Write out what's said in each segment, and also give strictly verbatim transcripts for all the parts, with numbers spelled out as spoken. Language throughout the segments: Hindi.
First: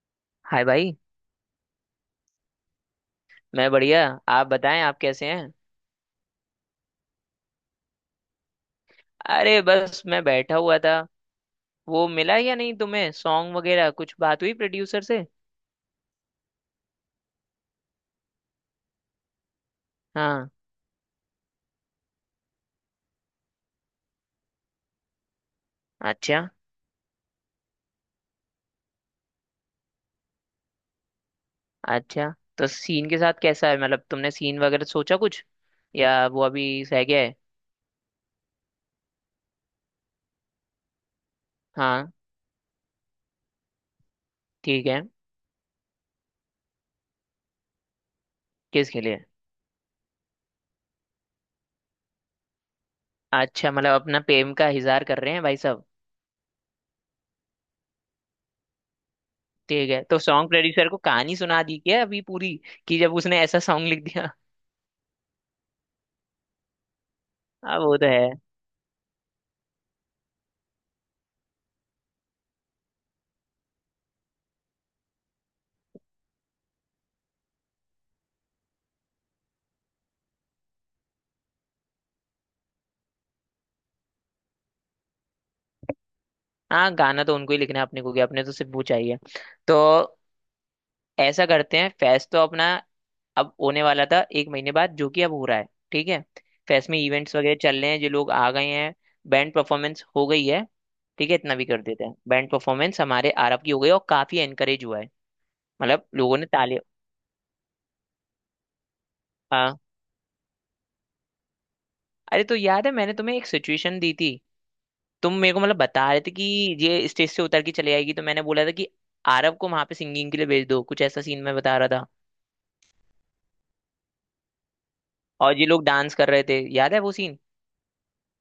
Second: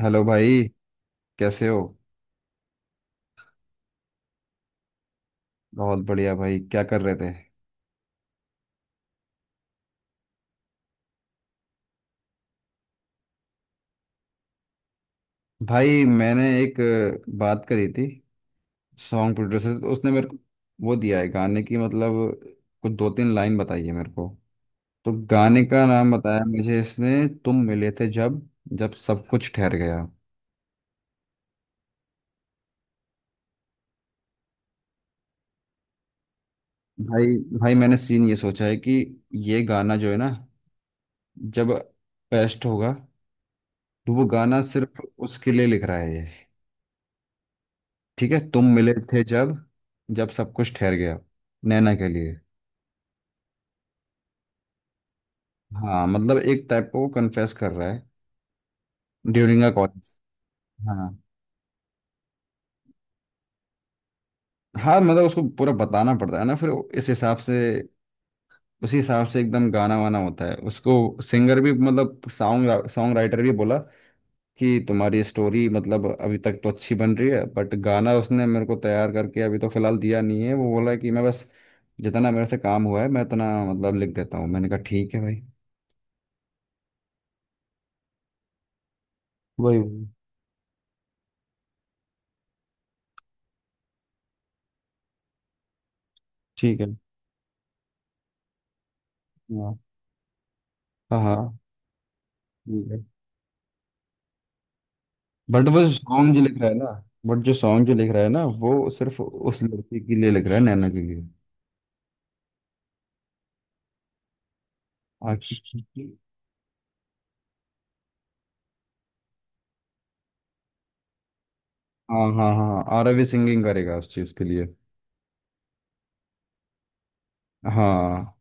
हेलो भाई। हाय भाई। कैसे हो? मैं बढ़िया। आप बताएं आप कैसे हैं। बहुत बढ़िया भाई, क्या कर रहे थे? अरे बस मैं बैठा हुआ था। वो मिला या नहीं तुम्हें सॉन्ग वगैरह कुछ बात हुई प्रोड्यूसर से। भाई मैंने एक अ, बात करी थी सॉन्ग प्रोड्यूसर से, तो उसने मेरे को हाँ। वो दिया है गाने की मतलब कुछ दो तीन लाइन बताई है मेरे को। तो गाने का नाम बताया अच्छा। मुझे इसने, तुम मिले थे जब, जब सब कुछ ठहर गया। अच्छा, तो सीन के साथ कैसा है मतलब तुमने सीन वगैरह सोचा कुछ या वो अभी सह गया है। भाई भाई, मैंने सीन ये सोचा है कि ये गाना जो है ना, जब हाँ। पेस्ट होगा तो वो गाना ठीक सिर्फ है। उसके लिए लिख रहा है ये। ठीक है, तुम मिले किसके थे लिए। जब जब सब कुछ ठहर गया, नैना के लिए। अच्छा मतलब अपना प्रेम का इजहार कर रहे हैं भाई साहब। हाँ मतलब एक टाइप का वो कन्फेस कर रहा है ड्यूरिंग अ ठीक है, कॉलेज। तो सॉन्ग प्रोड्यूसर को हाँ। कहानी सुना दी क्या अभी पूरी कि जब उसने ऐसा सॉन्ग लिख दिया। हाँ मतलब उसको पूरा बताना पड़ता है ना फिर, इस हिसाब से अब वो तो है। उसी हिसाब से एकदम गाना वाना होता है उसको। सिंगर भी मतलब सॉन्ग सॉन्ग राइटर भी बोला कि तुम्हारी स्टोरी मतलब अभी तक तो अच्छी बन रही है बट गाना उसने मेरे को तैयार करके अभी तो फिलहाल दिया नहीं है। वो बोला कि मैं बस जितना मेरे से काम हुआ है मैं इतना मतलब लिख देता हूँ। मैंने कहा ठीक है भाई। हाँ, गाना तो उनको ही लिखना है अपने को क्या, अपने तो सिर्फ वो चाहिए। तो वही वही। ऐसा करते हैं, फेस्ट तो अपना अब होने वाला था एक महीने बाद जो कि अब हो रहा है। ठीक है। ठीक है। फेस्ट में इवेंट्स वगैरह चल रहे हैं, जो लोग आ गए हैं, बैंड हाँ परफॉर्मेंस हो गई है। हाँ ठीक है, हाँ। इतना भी कर देते हैं, बैंड परफॉर्मेंस हमारे आरब की हो गई और काफी एनकरेज हुआ है, बट वो मतलब सॉन्ग लोगों जो ने लिख रहा है ताली। ना बट जो सॉन्ग जो लिख रहा है ना वो सिर्फ उस हाँ। लड़की के लिए लिख रहा है, नैना के लिए। अरे, तो याद है मैंने तुम्हें एक सिचुएशन दी थी, तुम मेरे आखिर। को मतलब बता रहे थे कि ये स्टेज से उतर के चले आएगी, तो मैंने बोला था कि आरब को वहां पे सिंगिंग के लिए भेज दो, कुछ ऐसा सीन मैं बता रहा था। हाँ हाँ हाँ, आर रवि सिंगिंग करेगा उस चीज के लिए। और ये लोग डांस कर रहे थे, याद है वो सीन। हाँ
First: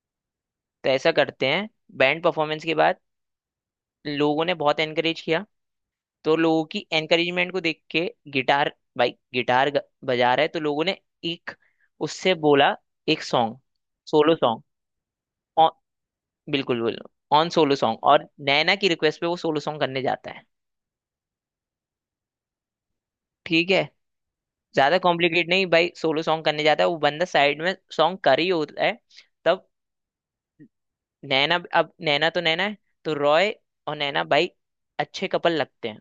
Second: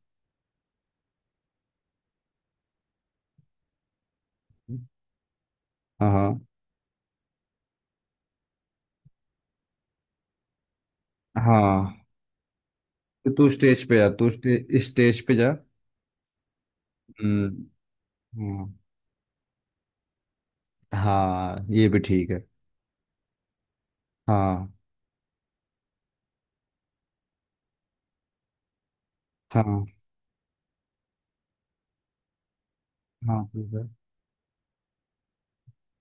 तो ऐसा करते हैं, बैंड परफॉर्मेंस के बाद लोगों ने बहुत एनकरेज किया, हाँ हाँ तो लोगों की एनकरेजमेंट को देख के गिटार, भाई गिटार ग- बजा रहा है तो लोगों ने एक हाँ। उससे बोला एक तो तू सॉन्ग, स्टेज पे जा, तू सोलो स्टे, सॉन्ग। स्टेज पे जा। ऑन, बिल्कुल बिल्कुल। ऑन हम्म। सोलो सॉन्ग, और हाँ नैना की रिक्वेस्ट पे वो सोलो सॉन्ग करने जाता है। हाँ ये भी ठीक है। ठीक है, हाँ ज्यादा कॉम्प्लिकेट नहीं भाई, सोलो सॉन्ग करने जाता है, वो बंदा साइड में सॉन्ग कर ही होता है तब हाँ नैना, अब नैना तो नैना है, तो हाँ। रॉय ठीक है। और नैना भाई अच्छे कपल लगते हैं,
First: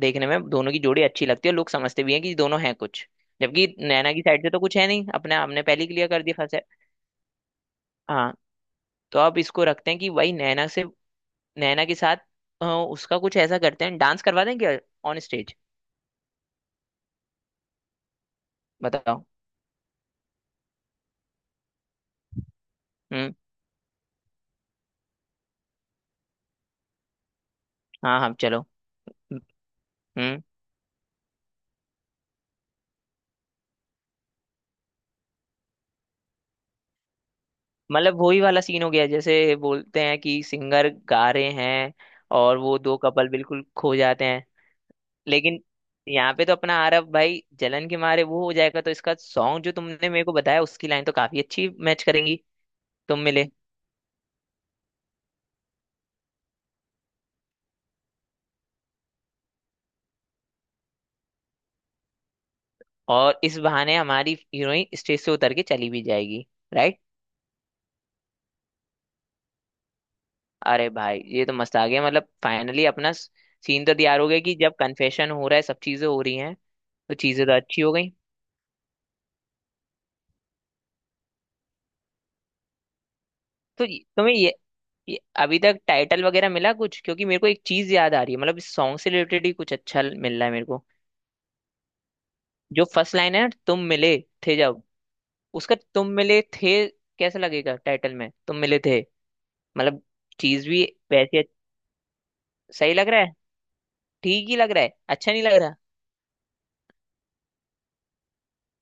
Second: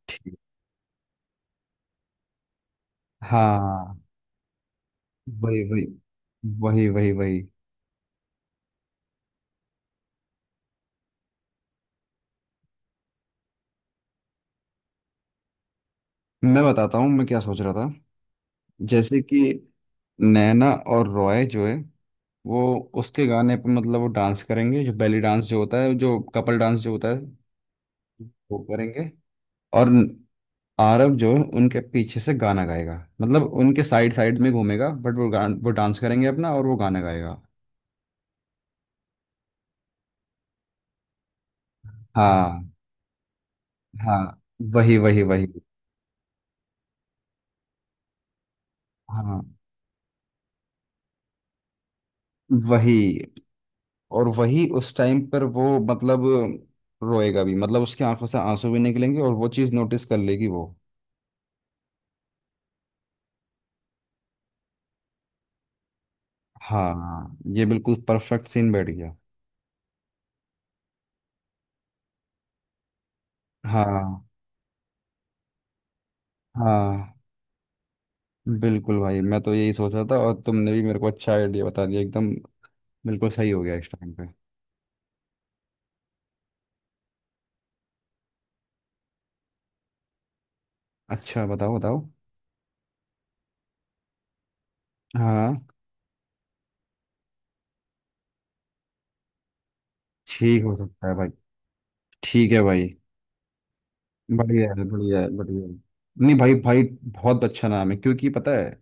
देखने ठीक। में दोनों की जोड़ी अच्छी लगती है, लोग समझते भी हैं कि दोनों हैं कुछ, जबकि हाँ। नैना की साइड से तो कुछ है नहीं, अपने वही हमने पहले वही ही क्लियर कर दिया फंसे। वही, वही वही। हाँ, तो अब इसको रखते हैं कि भाई नैना से, नैना के साथ अ, उसका कुछ ऐसा करते हैं, डांस करवा दें क्या, ऑन स्टेज। मैं बताता हूँ मैं क्या सोच रहा था। जैसे बताओ। कि नैना और रॉय जो है, वो उसके हम्म। गाने पे मतलब वो डांस करेंगे, जो बेली डांस जो होता है, जो कपल डांस जो होता है, हाँ हाँ वो चलो। करेंगे। और हम्म। आरव जो है उनके पीछे से गाना गाएगा, मतलब उनके साइड साइड में घूमेगा बट वो गान, वो डांस करेंगे अपना और वो गाना गाएगा। मतलब वही वाला सीन हो गया, जैसे बोलते हैं कि सिंगर गा रहे हैं और हाँ वो दो कपल बिल्कुल खो हाँ, जाते हैं। वही वही वही। लेकिन यहाँ पे तो अपना आरव भाई जलन के मारे वो हो जाएगा, तो इसका हाँ सॉन्ग जो तुमने मेरे को बताया उसकी लाइन तो काफी अच्छी मैच करेंगी। तुम वही। मिले। और वही उस टाइम पर वो मतलब रोएगा भी, मतलब उसकी आंखों से आंसू भी निकलेंगे और वो चीज़ नोटिस कर लेगी वो। और इस बहाने हमारी हीरोइन स्टेज से उतर के चली भी जाएगी। राइट। हाँ ये बिल्कुल परफेक्ट सीन बैठ गया। अरे भाई ये तो मस्त आ गया, मतलब फाइनली अपना सीन तो तैयार हाँ हो गया कि जब कन्फेशन हो रहा है, सब चीजें हो रही हैं। हाँ। तो चीजें तो अच्छी हो गई। बिल्कुल भाई, मैं तो यही सोचा था और तुमने भी मेरे को अच्छा आइडिया बता दिया एकदम। बिल्कुल सही हो गया तो इस ये- टाइम पे। तुम्हें ये, ये अभी तक टाइटल वगैरह मिला कुछ, क्योंकि मेरे को एक चीज याद आ रही है, मतलब इस सॉन्ग से रिलेटेड ही कुछ अच्छा मिल रहा है मेरे को। अच्छा बताओ बताओ। जो फर्स्ट लाइन है ना, तुम मिले थे जब, हाँ। उसका तुम मिले थे, कैसे लगेगा टाइटल में, तुम मिले थे, मतलब ठीक चीज हो भी, सकता है भाई। वैसे ठीक है भाई। सही लग रहा है, ठीक ही बढ़िया लग रहा है है, बढ़िया है अच्छा नहीं लग बढ़िया है। रहा। नहीं भाई भाई बहुत अच्छा नाम है, क्योंकि पता है,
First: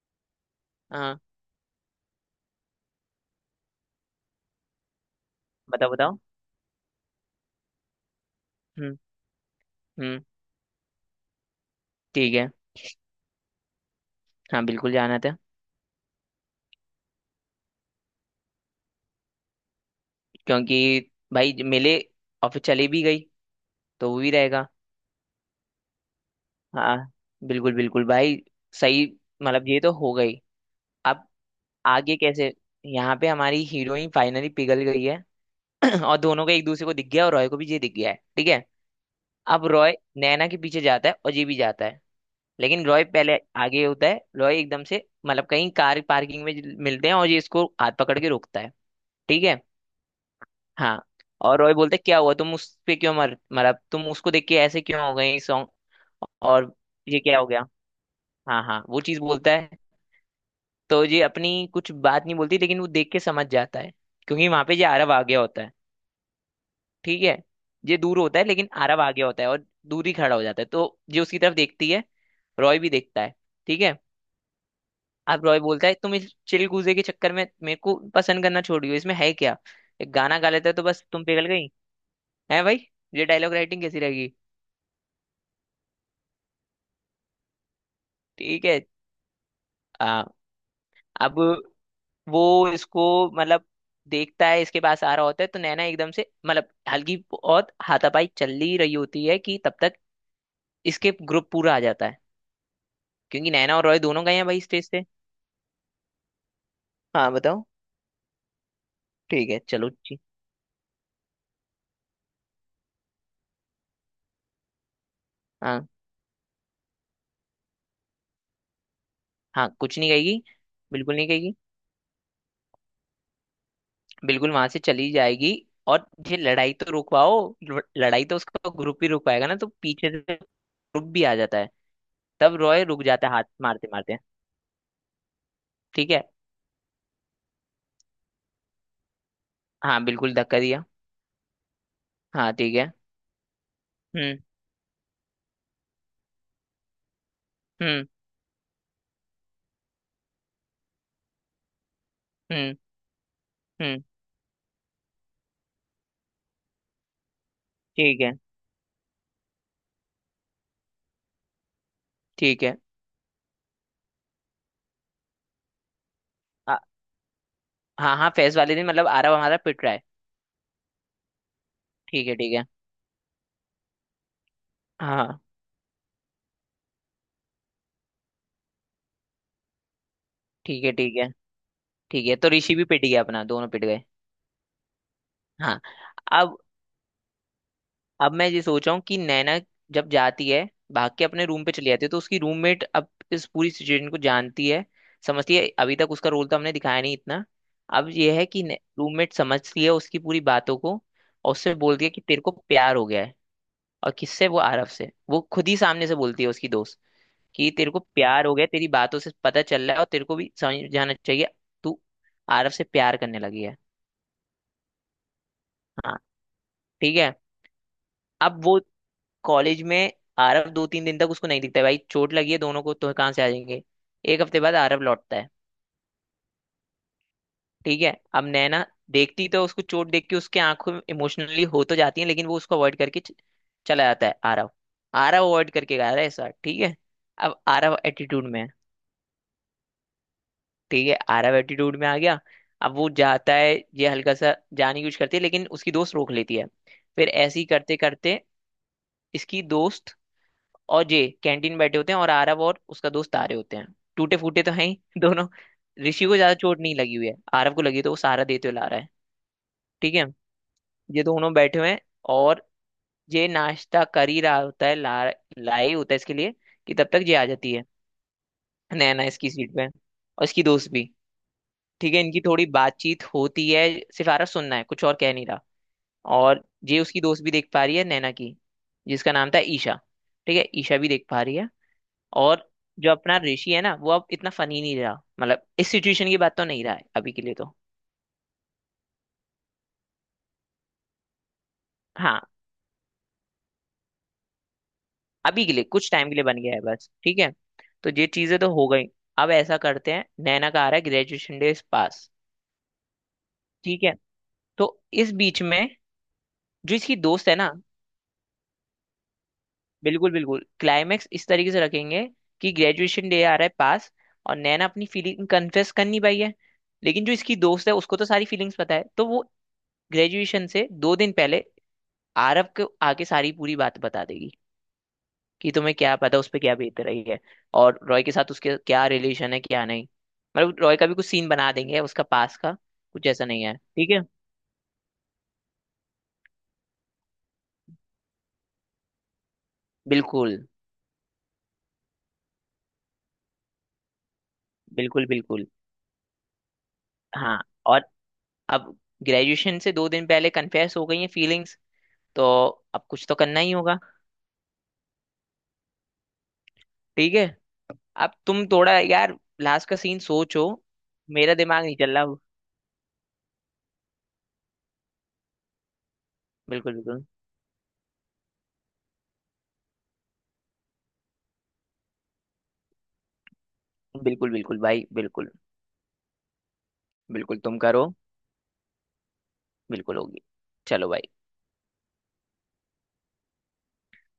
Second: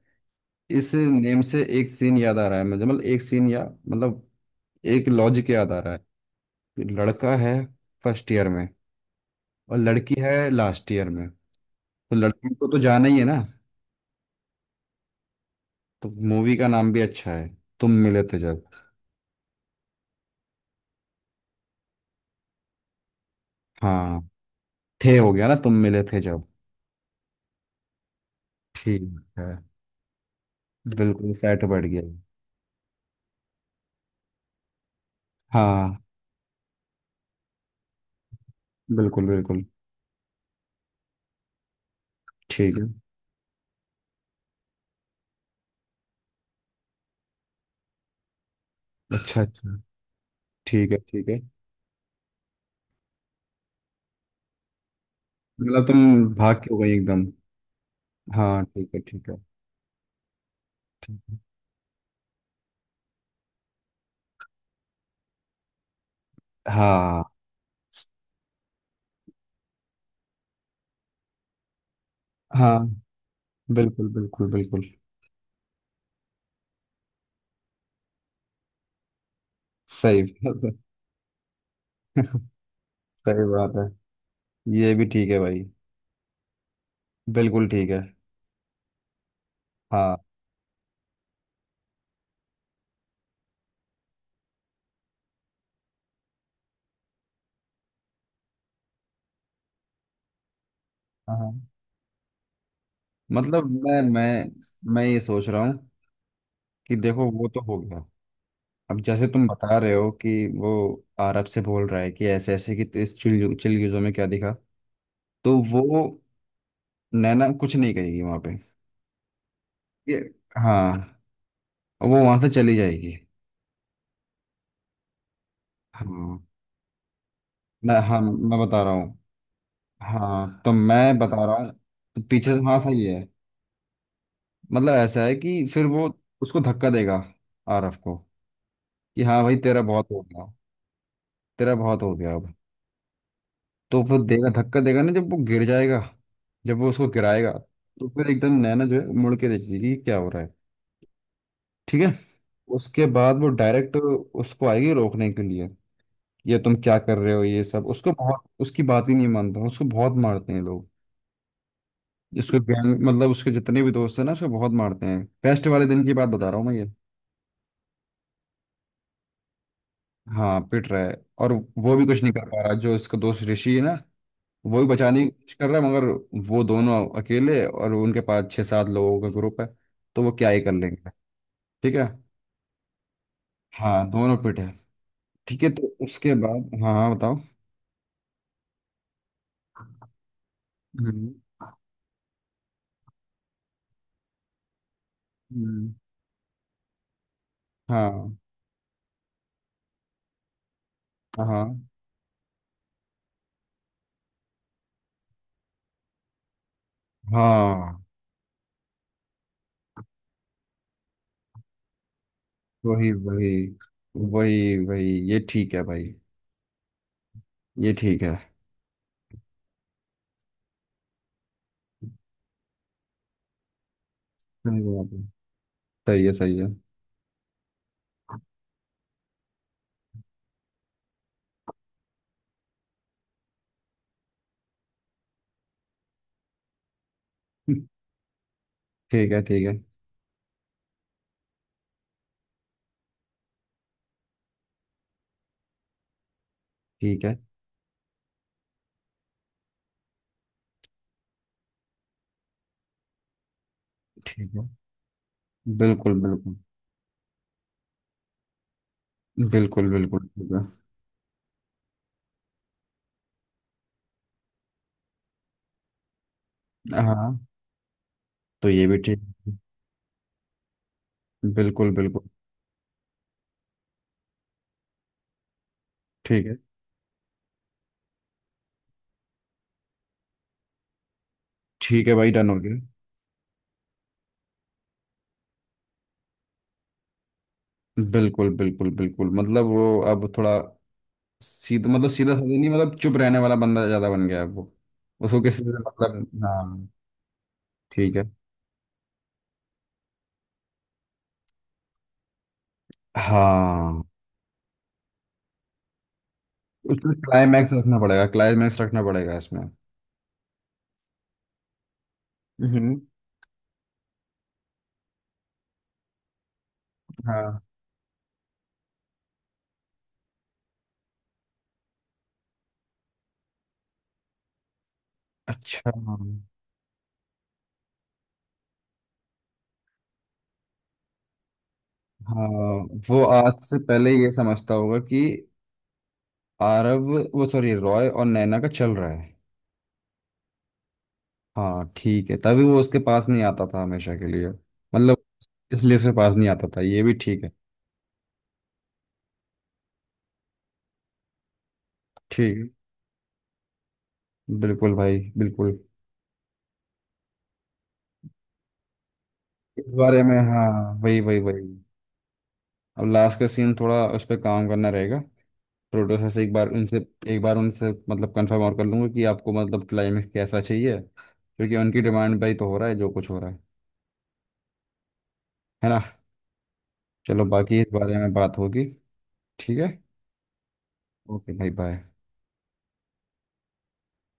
इस हाँ नेम से एक सीन याद आ रहा है मुझे, मतलब एक सीन, या मतलब एक लॉजिक याद आ बताओ रहा बताओ। है। लड़का है फर्स्ट ईयर में, हम्म। और लड़की हम्म। है लास्ट ईयर में, तो ठीक है। लड़की को तो जाना ही है ना। हाँ बिल्कुल जाना था। तो मूवी का नाम भी अच्छा है, तुम मिले थे जब। क्योंकि भाई ज- मिले और फिर चली भी गई, तो वो हाँ। भी रहेगा। थे हो गया ना, तुम मिले थे जब। हाँ। बिल्कुल बिल्कुल भाई। सही। ठीक है। मतलब ये तो हो गई। अब बिल्कुल सेट बैठ गया। आगे कैसे। यहाँ पे हमारी हीरोइन फाइनली पिघल गई है। हाँ। और दोनों का एक दूसरे को दिख गया, और रॉय को भी ये दिख गया है। ठीक है। बिल्कुल बिल्कुल। अब रॉय नैना के पीछे जाता है और ये भी जाता है, ठीक है। लेकिन रॉय पहले आगे होता है, रॉय एकदम से मतलब कहीं कार पार्किंग में मिलते हैं, और ये इसको हाथ पकड़ के रोकता है। अच्छा ठीक है। अच्छा। ठीक है हाँ। ठीक है। और रॉय बोलते क्या हुआ तुम उस पे क्यों मर मरा, तुम उसको देख के ऐसे क्यों हो गई सॉन्ग, मतलब तुम भाग के और हो गई ये एकदम। क्या हो गया। हाँ हाँ हाँ ठीक है वो चीज ठीक है। बोलता है, तो ठीक ये है। अपनी कुछ बात नहीं बोलती लेकिन वो देख के समझ जाता है, क्योंकि वहां पे ये आरव आ गया होता है। ठीक हाँ है। ये दूर होता है लेकिन आरव आ गया होता है और दूर ही खड़ा हो जाता है, तो ये उसकी तरफ देखती है, हाँ। रॉय भी देखता है। ठीक है। बिल्कुल बिल्कुल बिल्कुल। अब रॉय बोलता है तुम इस चिलगूजे के चक्कर में मेरे को पसंद करना छोड़ दियो, इसमें है क्या, एक सही गाना गा बात है। लेता तो बस तुम पिघल गई। है भाई, ये सही डायलॉग बात राइटिंग है, कैसी रहेगी। ये भी ठीक है भाई, बिल्कुल ठीक है। ठीक है। हाँ। आ, अब वो इसको मतलब देखता है, इसके पास आ रहा होता है, तो नैना एकदम से मतलब हल्की बहुत हाथापाई चल ही रही होती है कि तब तक इसके हाँ ग्रुप हाँ। पूरा आ जाता है, क्योंकि मतलब नैना और रॉय मैं दोनों गए मैं हैं भाई स्टेज मैं से। ये सोच रहा हूँ कि देखो हाँ वो तो बताओ। हो गया। अब जैसे तुम ठीक है बता चलो रहे हो जी। कि वो अरब से बोल रहा है कि ऐसे ऐसे, कि तो इस चिल चिलगुजों में क्या दिखा, तो हाँ। वो नैना कुछ नहीं कहेगी वहां पे हाँ कुछ नहीं ये। कहेगी। हाँ। बिल्कुल नहीं। वो वहां से चली जाएगी। बिल्कुल वहां से चली जाएगी। और ये हाँ। लड़ाई तो रुकवाओ। ल- मैं हाँ, लड़ाई तो मैं उसका बता रहा ग्रुप ही हूँ। रुक पाएगा ना, तो पीछे से हाँ तो ग्रुप मैं भी आ बता रहा जाता है, हूँ, तो पीछे तब से हाँ रॉय रुक सही है। जाता है हाथ मारते मारते। मतलब ऐसा है कि फिर वो ठीक है। उसको धक्का देगा, आरफ को, कि हाँ भाई तेरा हाँ बहुत हो बिल्कुल गया, धक्का दिया। तेरा बहुत हो गया हाँ अब। ठीक है। तो फिर हम्म। देगा, धक्का देगा ना, जब वो गिर जाएगा, जब वो उसको गिराएगा, हम्म। तो फिर एकदम नैना जो है मुड़ के देखेगी कि क्या हो रहा है। ठीक है। हम्म। उसके बाद वो डायरेक्ट हम्म। उसको आएगी रोकने के लिए। ये तुम क्या कर रहे हो ये सब, उसको ठीक है। बहुत, उसकी बात ही नहीं मानता, उसको बहुत मारते हैं लोग, जिसको ठीक है। गैंग मतलब उसके जितने भी दोस्त हैं ना उसको बहुत मारते हैं। फेस्ट वाले दिन की बात बता रहा हूँ मैं आ- ये। हाँ हाँ फेस्ट वाले दिन मतलब आरव हमारा पिट रहा है। हाँ पिट रहा है। और वो भी कुछ ठीक नहीं है कर ठीक पा है। रहा, जो उसका दोस्त ऋषि है ना, वो भी बचाने की हाँ। कोशिश कर रहा है, मगर वो दोनों अकेले और उनके पास छः सात लोगों का ग्रुप है, तो वो क्या ही कर ठीक है लेंगे। ठीक है। ठीक है। ठीक है, तो ऋषि भी पिट गया अपना, दोनों पिट गए। हाँ दोनों पिट है। ठीक है, हाँ। तो उसके अब बाद हाँ हाँ बताओ। अब मैं ये सोच रहा हूँ कि नैना जब जाती है, भाग के हम्म, अपने रूम पे चली जाती है, तो उसकी रूममेट अब इस पूरी सिचुएशन को जानती है, समझती है, हम्म, अभी तक उसका रोल तो हमने दिखाया नहीं इतना। अब ये हाँ है कि रूममेट समझती है उसकी पूरी बातों को, और हाँ उससे बोलती है कि तेरे को प्यार हो गया है, और किससे, वो आरव से, वो खुद ही सामने से बोलती है उसकी दोस्त, कि तेरे को हाँ। प्यार हो गया है, तेरी बातों से पता चल रहा है और तेरे को भी समझ जाना चाहिए, तू आरव से वही प्यार करने वही लगी है। वही वही, ये ठीक है भाई। हाँ ठीक है। ये ठीक है। अब वो कॉलेज में, आरव दो तीन दिन तक उसको नहीं दिखता है, भाई चोट लगी है दोनों को तो कहाँ से आ जाएंगे, एक हफ्ते बाद सही आरव बात है। लौटता है। सही है सही है। ठीक है, अब नैना देखती तो उसको चोट देख के उसके आंखों में इमोशनली हो तो जाती है, लेकिन वो उसको अवॉइड करके च- चला जाता है आरव, आरव अवॉइड करके गया रहा है सर। ठीक है। अब आरव एटीट्यूड में है। ठीक है ठीक है। ठीक है, आरव एटीट्यूड में आ गया। अब वो जाता है, ये हल्का सा जाने की कोशिश करती है लेकिन उसकी दोस्त रोक लेती है, ठीक फिर है ऐसे ही करते करते इसकी दोस्त और जे कैंटीन बैठे होते हैं, और आरव और उसका दोस्त आ रहे होते हैं, टूटे ठीक फूटे है। तो हैं ही दोनों। बिल्कुल ऋषि को ज्यादा बिल्कुल। चोट नहीं लगी हुई है, आरव को लगी है तो वो सहारा देते हुए ला रहा है। बिल्कुल ठीक है। बिल्कुल ठीक है। ये दोनों बैठे हुए हैं, और ये नाश्ता कर ही रहा होता है, ला लाए ही होता है इसके लिए कि तब तक ये हाँ आ जाती है, तो ये भी ठीक नैना इसकी है। सीट पे और इसकी दोस्त भी। बिल्कुल ठीक है, बिल्कुल। इनकी थोड़ी बातचीत होती है, सिर्फ आरव सुनना है, कुछ और कह नहीं रहा, ठीक है। और ये उसकी दोस्त भी देख पा रही है नैना की, जिसका नाम था ईशा। ठीक है, ईशा भी देख पा रही है, ठीक है भाई डन हो और गया। जो अपना ऋषि है ना वो अब इतना फनी नहीं रहा, मतलब इस सिचुएशन की बात तो नहीं रहा है अभी के लिए तो। बिल्कुल बिल्कुल बिल्कुल, मतलब वो अब थोड़ा सीधा, मतलब सीधा हाँ साधा नहीं, मतलब चुप रहने वाला बंदा ज्यादा बन गया है वो। उसको किसी अभी के से लिए कुछ मतलब टाइम के लिए बन गया है हाँ। बस। ठीक है, तो ठीक ये है। चीजें तो हो गई, अब ऐसा करते हैं, नैना का आ रहा है ग्रेजुएशन डे पास। ठीक हाँ है, तो इस बीच में जो उसमें इसकी दोस्त है ना, क्लाइमैक्स रखना पड़ेगा, क्लाइमैक्स रखना पड़ेगा इसमें। बिल्कुल बिल्कुल क्लाइमेक्स इस तरीके से रखेंगे कि हम्म। ग्रेजुएशन डे आ रहा है पास, और नैना अपनी फीलिंग कन्फेस कर नहीं पाई है, लेकिन जो इसकी हाँ। दोस्त है उसको तो सारी फीलिंग्स पता है, तो वो ग्रेजुएशन से दो दिन पहले आरव को आके सारी पूरी बात बता देगी, कि अच्छा। तुम्हें क्या पता उस पर क्या बीत रही है, और रॉय के साथ उसके क्या रिलेशन है क्या नहीं, मतलब रॉय का भी कुछ सीन बना देंगे उसका हाँ पास का, वो कुछ ऐसा आज नहीं है। से पहले ठीक है। ये समझता होगा कि आरव, वो सॉरी, रॉय और नैना का चल रहा है। बिल्कुल हाँ ठीक है, तभी वो उसके पास नहीं आता था हमेशा के लिए, मतलब बिल्कुल बिल्कुल। इसलिए से पास नहीं आता था, ये भी ठीक है। हाँ और अब ग्रेजुएशन से दो दिन पहले कन्फेस हो गई है फीलिंग्स, तो ठीक अब कुछ तो करना ही होगा। है। बिल्कुल भाई बिल्कुल। ठीक है, अब तुम थोड़ा यार लास्ट इस का सीन बारे में हाँ, सोचो, वही वही मेरा वही। दिमाग नहीं चल रहा। अब लास्ट का सीन थोड़ा उस पर काम करना रहेगा, प्रोड्यूसर से एक बार बिल्कुल उनसे, बिल्कुल। एक बार उनसे मतलब कंफर्म और कर लूंगा कि आपको मतलब क्लाइमेक्स कैसा चाहिए, क्योंकि उनकी डिमांड भाई, तो हो रहा है जो कुछ हो रहा है। बिल्कुल बिल्कुल भाई बिल्कुल। है ना। चलो बिल्कुल बाकी तुम इस करो। बारे में बात होगी। ठीक है। बिल्कुल होगी। चलो भाई। ओके भाई बाय।